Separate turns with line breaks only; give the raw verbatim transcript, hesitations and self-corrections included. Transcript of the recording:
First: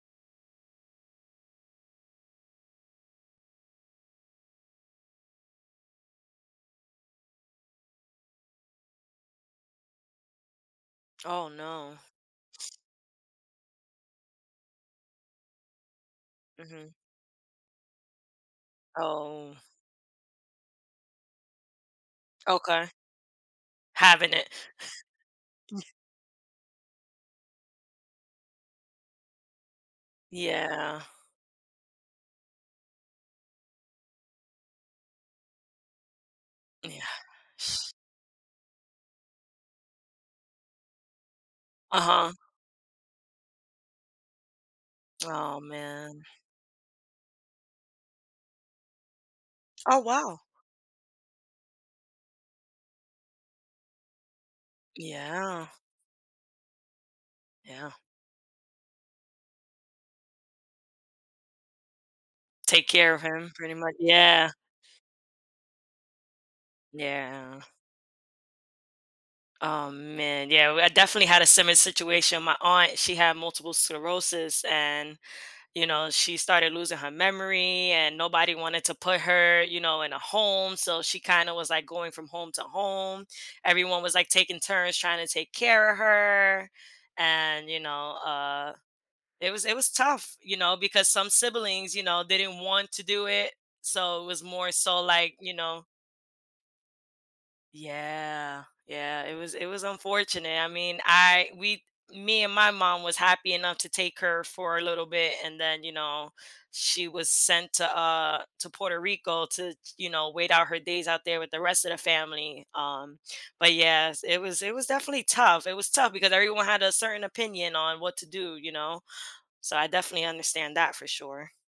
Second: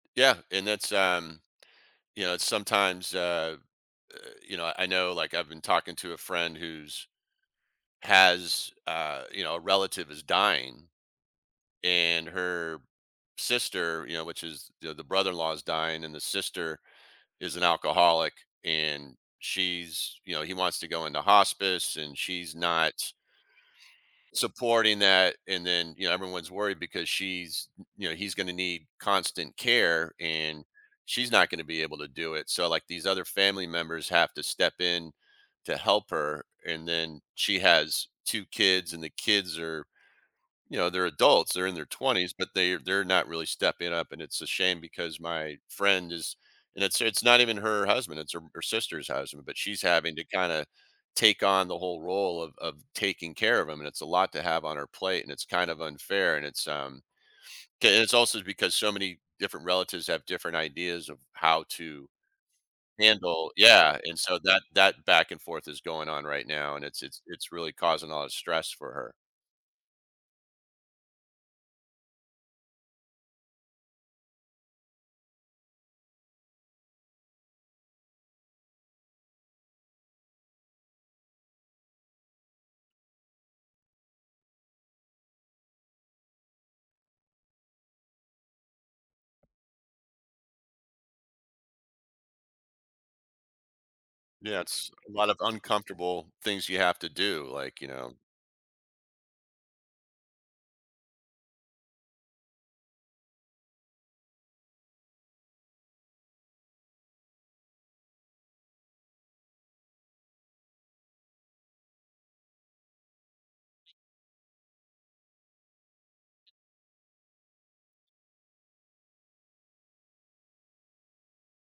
Yeah, and that's, um, you know, it's sometimes uh, uh, you know, I know, like, I've been talking to a friend who's has, uh, you know, a relative is dying,
Oh, no.
and her sister you know, which is the the brother-in-law is dying, and the sister
Mhm.
is an alcoholic and
Oh.
she's, you know he wants to go into hospice and she's
Okay.
not
Having it.
supporting that and then, you know, everyone's worried because she's y you know, he's gonna need constant care and
Yeah.
she's not gonna be able to do it, so, like, these other family members have to step in to help her and
Yeah,
then she
sh
has two kids, and the kids are you know, they're adults, they're in their
Uh-huh.
twenties, but they're they're not really stepping up and it's a shame because my
Oh,
friend
man.
is and it's it's not even her husband, it's her her sister's husband, but she's
Oh,
having to
wow.
kinda take on the whole role of of taking care of him and it's a lot to have on her plate and it's
Yeah.
kind of unfair and it's, um
Yeah.
and it's also because so many different relatives have different ideas of how to
Take care of him
handle
pretty mu
yeah, and so
yeah.
that that back and forth is going on right now and it's it's it's
Yeah.
really causing a lot of stress for her.
Oh, man, yeah, well, I definitely had a similar situation, my aunt, she had multiple sclerosis and, you know, she started losing her memory and nobody wanted to put her, you know, in a home, so she kinda was, like, going from home to home, everyone was, like, taking turns trying to take care of her and, you know, uh, it was it was tough, you know, because some siblings, you know, they didn't want to do it, so it was
Yeah,
more
it's
so,
a lot
like,
of
you know
uncomfortable things you have to do, like, you know
Yeah, yeah, it was it was unfortunate, I mean, I we me and my mom was happy enough to take her for a little bit and then, you know, she was sent to, uh, to Puerto Rico to, ch you know, wait out her days out there with the rest of the family, um, but yes, it was it was definitely tough, it was tough because everyone had a certain opinion on what to do, you know, so I definitely understand that for sure.